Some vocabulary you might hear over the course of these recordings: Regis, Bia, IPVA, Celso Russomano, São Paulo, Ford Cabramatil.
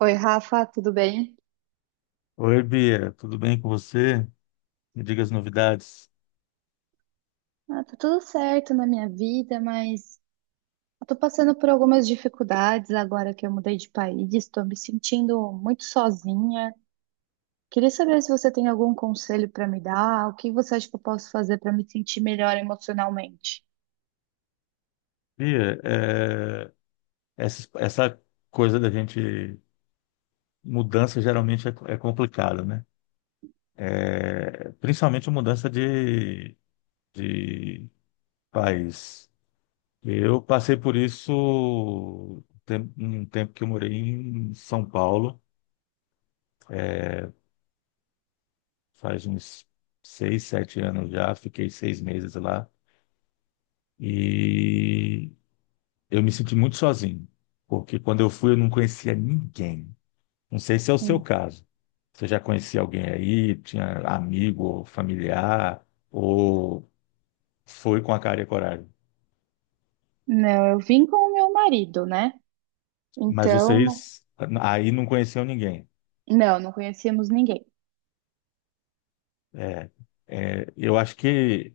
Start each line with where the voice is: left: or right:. right: Oi, Rafa, tudo bem?
left: Oi, Bia, tudo bem com você? Me diga as novidades.
right: Ah, tá tudo certo na minha vida, mas eu tô passando por algumas dificuldades agora que eu mudei de país, estou me sentindo muito sozinha. Queria saber se você tem algum conselho para me dar, o que você acha que eu posso fazer para me sentir melhor emocionalmente?
left: Bia, essa coisa da gente, mudança geralmente é complicada, né? É, principalmente mudança de país. Eu passei por isso um tempo que eu morei em São Paulo, é, faz uns seis, sete anos já, fiquei seis meses lá. E Eu me senti muito sozinho, porque quando eu fui eu não conhecia ninguém. Não sei se é o seu
right: Hum.
left: caso. Você já conhecia alguém aí, tinha amigo, ou familiar, ou foi com a cara e a coragem.
right: Não, eu vim com o meu marido, né?
left: Mas
right: Então,
left: vocês aí não conheciam ninguém.
right: não, não conhecíamos ninguém.
left: É, eu acho que,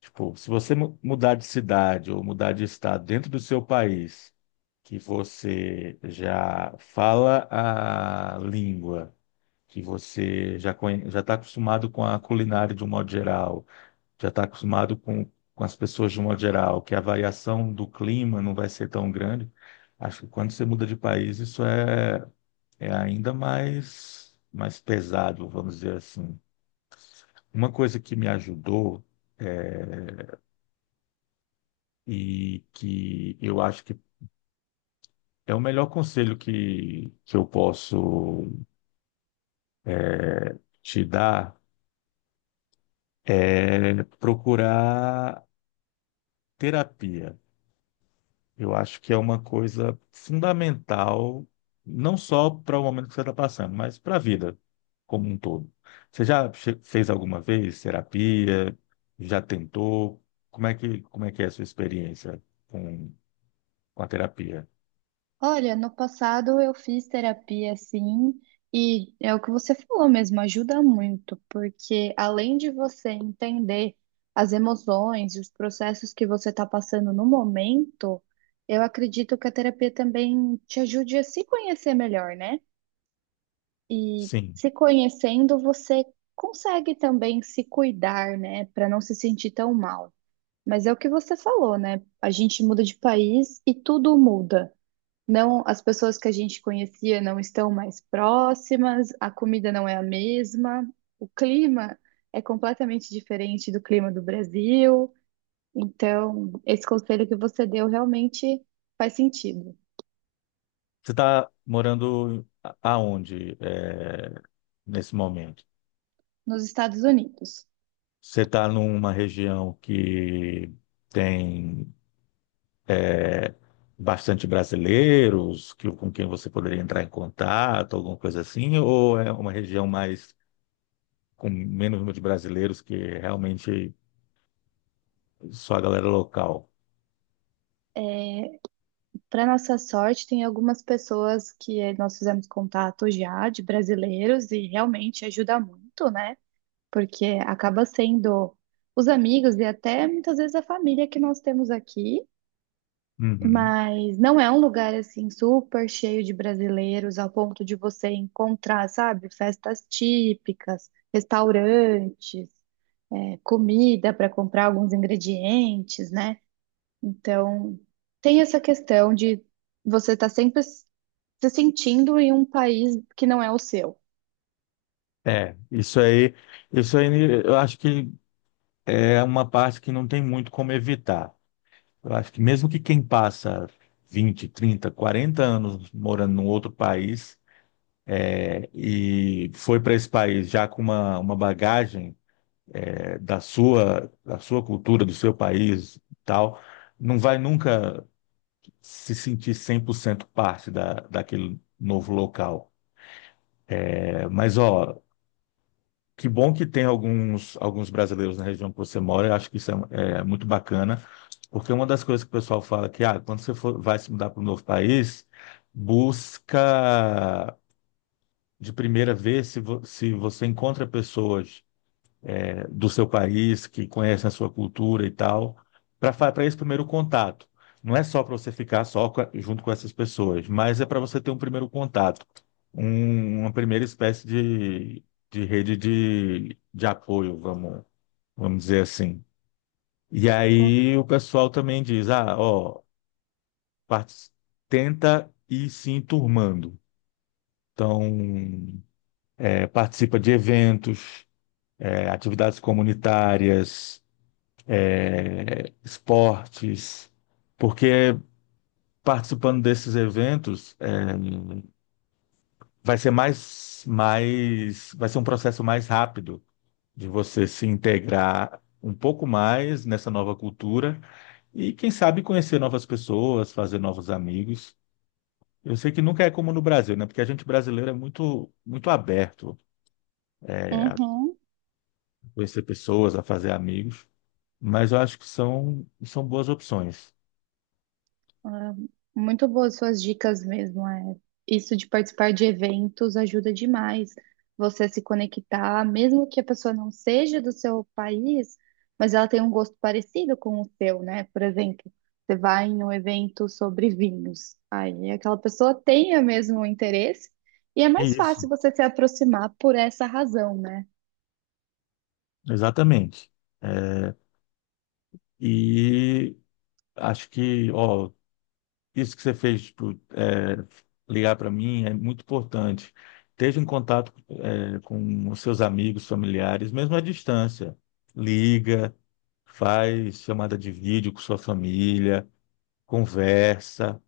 left: tipo, se você mudar de cidade ou mudar de estado dentro do seu país, que você já fala a língua que você já está acostumado com a culinária de um modo geral, já está acostumado com as pessoas de um modo geral, que a variação do clima não vai ser tão grande. Acho que quando você muda de país, é ainda mais pesado, vamos dizer assim. Uma coisa que me ajudou eh, e que eu acho que é o melhor conselho que eu posso te dar é procurar terapia. Eu acho que é uma coisa fundamental, não só para o momento que você está passando, mas para a vida como um todo. Você fez alguma vez terapia? Já tentou? Como é que é a sua experiência com, com a terapia?
right: Olha, no passado eu fiz terapia sim, e é o que você falou mesmo, ajuda muito, porque além de você entender as emoções e os processos que você está passando no momento, eu acredito que a terapia também te ajude a se conhecer melhor, né? E
left: Sim.
right: se conhecendo, você consegue também se cuidar, né, para não se sentir tão mal. Mas é o que você falou, né? A gente muda de país e tudo muda. Não, as pessoas que a gente conhecia não estão mais próximas, a comida não é a mesma, o clima é completamente diferente do clima do Brasil. Então, esse conselho que você deu realmente faz sentido.
left: Você está morando aonde, nesse momento?
right: Nos Estados Unidos,
left: Você está numa região que tem, é, bastante brasileiros que, com quem você poderia entrar em contato, alguma coisa assim, ou é uma região mais com menos número de brasileiros que realmente só a galera local?
right: para nossa sorte, tem algumas pessoas que nós fizemos contato já de brasileiros e realmente ajuda muito, né? Porque acaba sendo os amigos e até muitas vezes a família que nós temos aqui.
left: Uhum.
right: Mas não é um lugar assim super cheio de brasileiros ao ponto de você encontrar, sabe, festas típicas, restaurantes, é, comida para comprar alguns ingredientes, né? Então, tem essa questão de você estar sempre se sentindo em um país que não é o seu.
left: É, isso aí, isso aí eu acho que é uma parte que não tem muito como evitar. Eu acho que mesmo que quem passa 20 30 40 anos morando num outro país, é, e foi para esse país já com uma bagagem da sua cultura, do seu país, e tal, não vai nunca se sentir 100% parte daquele novo local. É, mas, ó, que bom que tem alguns brasileiros na região que você mora, eu acho que é muito bacana, porque uma das coisas que o pessoal fala que, ah, quando você for, vai se mudar para um novo país, busca de primeira vez se, se você encontra pessoas do seu país, que conhecem a sua cultura e tal, para esse primeiro contato. Não é só para você ficar só junto com essas pessoas, mas é para você ter um primeiro contato, uma primeira espécie de rede de apoio, vamos dizer assim. E
right: Com-
left: aí o pessoal também diz, ah, ó, parti- tenta ir se enturmando. Então, é, participa de eventos, é, atividades comunitárias, é, esportes, porque participando desses eventos, vai ser vai ser um processo mais rápido de você se integrar um pouco mais nessa nova cultura e quem sabe conhecer novas pessoas, fazer novos amigos. Eu sei que nunca é como no Brasil, né? Porque a gente brasileiro é muito aberto, a
right: Uhum.
left: conhecer pessoas, a fazer amigos, mas eu acho que são boas opções.
right: Ah, muito boas suas dicas mesmo. É. Isso de participar de eventos ajuda demais você a se conectar, mesmo que a pessoa não seja do seu país, mas ela tem um gosto parecido com o seu, né? Por exemplo, você vai em um evento sobre vinhos, aí aquela pessoa tem o mesmo interesse e é
left: É
right: mais
left: isso,
right: fácil você se aproximar por essa razão, né?
left: exatamente. Eh, E acho que, ó, isso que você fez, tipo, é, ligar para mim é muito importante. Esteja em contato, é, com os seus amigos, familiares, mesmo à distância. Liga, faz chamada de vídeo com sua família, conversa,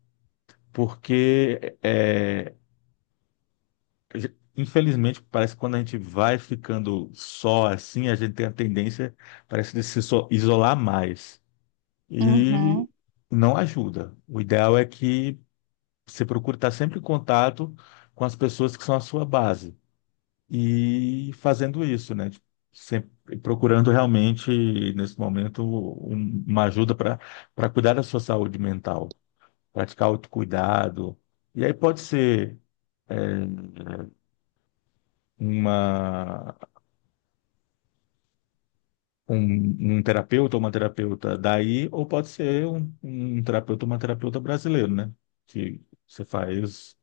left: porque, é, infelizmente, parece que quando a gente vai ficando só assim, a gente tem a tendência, parece, de se so- isolar mais, e
right: Uhum.
left: não ajuda. O ideal é que você procure estar sempre em contato com as pessoas que são a sua base e fazendo isso, né? Tipo, sempre procurando realmente, nesse momento, uma ajuda para para cuidar da sua saúde mental, praticar autocuidado. E aí pode ser, é, uma, um terapeuta ou uma terapeuta daí, ou pode ser um terapeuta ou uma terapeuta brasileiro, né? Que você faz,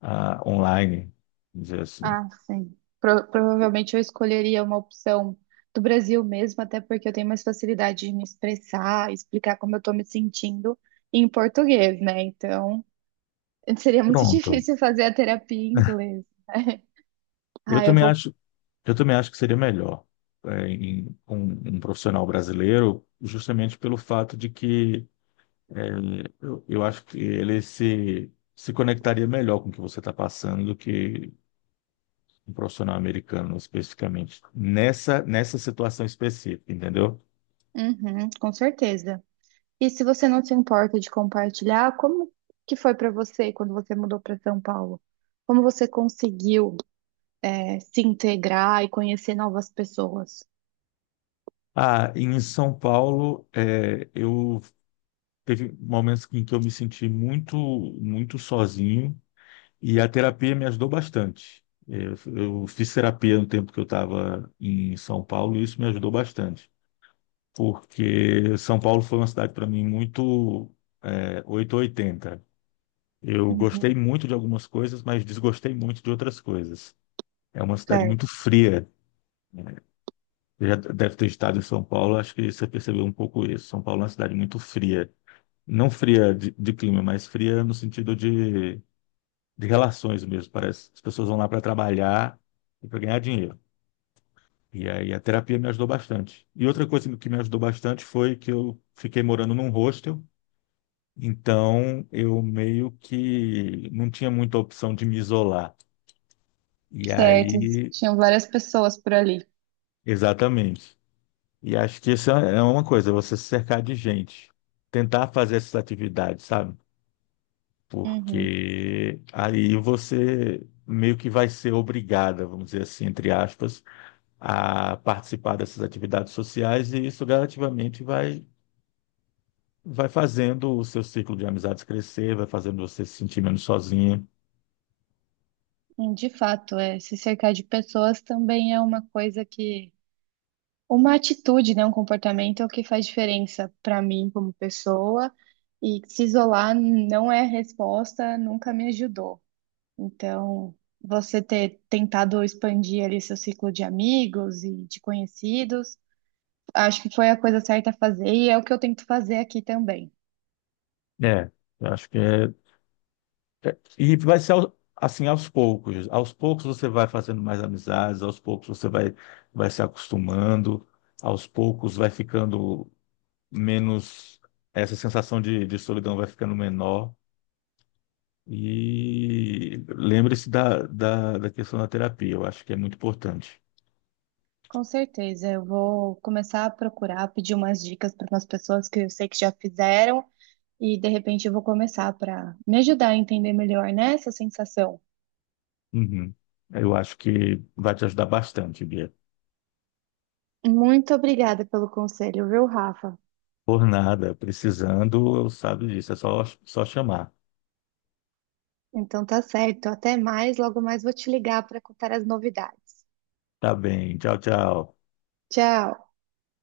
left: ah, online, vamos dizer assim.
right: Ah, sim. Provavelmente eu escolheria uma opção do Brasil mesmo, até porque eu tenho mais facilidade de me expressar, explicar como eu estou me sentindo em português, né? Então, seria muito
left: Pronto.
right: difícil fazer a terapia em inglês.
left: Eu
right: Ah, eu
left: também
right: vou.
left: acho, eu também acho que seria melhor, é, com um profissional brasileiro, justamente pelo fato de que, é, eu acho que ele se conectaria melhor com o que você está passando do que um profissional americano especificamente, nessa situação específica, entendeu?
right: Uhum, com certeza. E se você não se importa de compartilhar, como que foi para você quando você mudou para São Paulo? Como você conseguiu, é, se integrar e conhecer novas pessoas?
left: Ah, em São Paulo, eu, teve momentos em que eu me senti muito sozinho. E a terapia me ajudou bastante. Eu fiz terapia no tempo que eu estava em São Paulo e isso me ajudou bastante, porque São Paulo foi uma cidade para mim muito, é, 880. Eu gostei
right: Uhum,
left: muito de algumas coisas, mas desgostei muito de outras coisas. É uma cidade muito
right: certo.
left: fria, né? Você já deve ter estado em São Paulo, acho que você percebeu um pouco isso. São Paulo é uma cidade muito fria. Não fria de clima, mas fria no sentido de relações mesmo. Parece que as pessoas vão lá para trabalhar e para ganhar dinheiro. E aí a terapia me ajudou bastante. E outra coisa que me ajudou bastante foi que eu fiquei morando num hostel, então eu meio que não tinha muita opção de me isolar. E
right: Certo,
left: aí,
right: tinham várias pessoas por ali.
left: exatamente. E acho que isso é é uma coisa, você se cercar de gente, tentar fazer essas atividades, sabe?
right: Uhum.
left: Porque aí você meio que vai ser obrigada, vamos dizer assim, entre aspas, a participar dessas atividades sociais e isso gradativamente vai fazendo o seu ciclo de amizades crescer, vai fazendo você se sentir menos sozinha.
right: De fato, é, se cercar de pessoas também é uma coisa que, uma atitude, né, um comportamento é o que faz diferença para mim como pessoa, e se isolar não é a resposta, nunca me ajudou. Então, você ter tentado expandir ali seu ciclo de amigos e de conhecidos, acho que foi a coisa certa a fazer, e é o que eu tento fazer aqui também.
left: É, eu acho que é. E vai ser assim aos poucos. Aos poucos você vai fazendo mais amizades, aos poucos vai se acostumando, aos poucos vai ficando menos. Essa sensação de solidão vai ficando menor. E lembre-se da questão da terapia, eu acho que é muito importante.
right: Com certeza, eu vou começar a procurar, pedir umas dicas para umas pessoas que eu sei que já fizeram e de repente eu vou começar para me ajudar a entender melhor, né, essa sensação.
left: Uhum. Eu acho que vai te ajudar bastante, Bia.
right: Muito obrigada pelo conselho, viu, Rafa?
left: Por nada, precisando, sabe disso, é só, chamar.
right: Então tá certo, até mais, logo mais vou te ligar para contar as novidades.
left: Tá bem, tchau, tchau.
right: Tchau.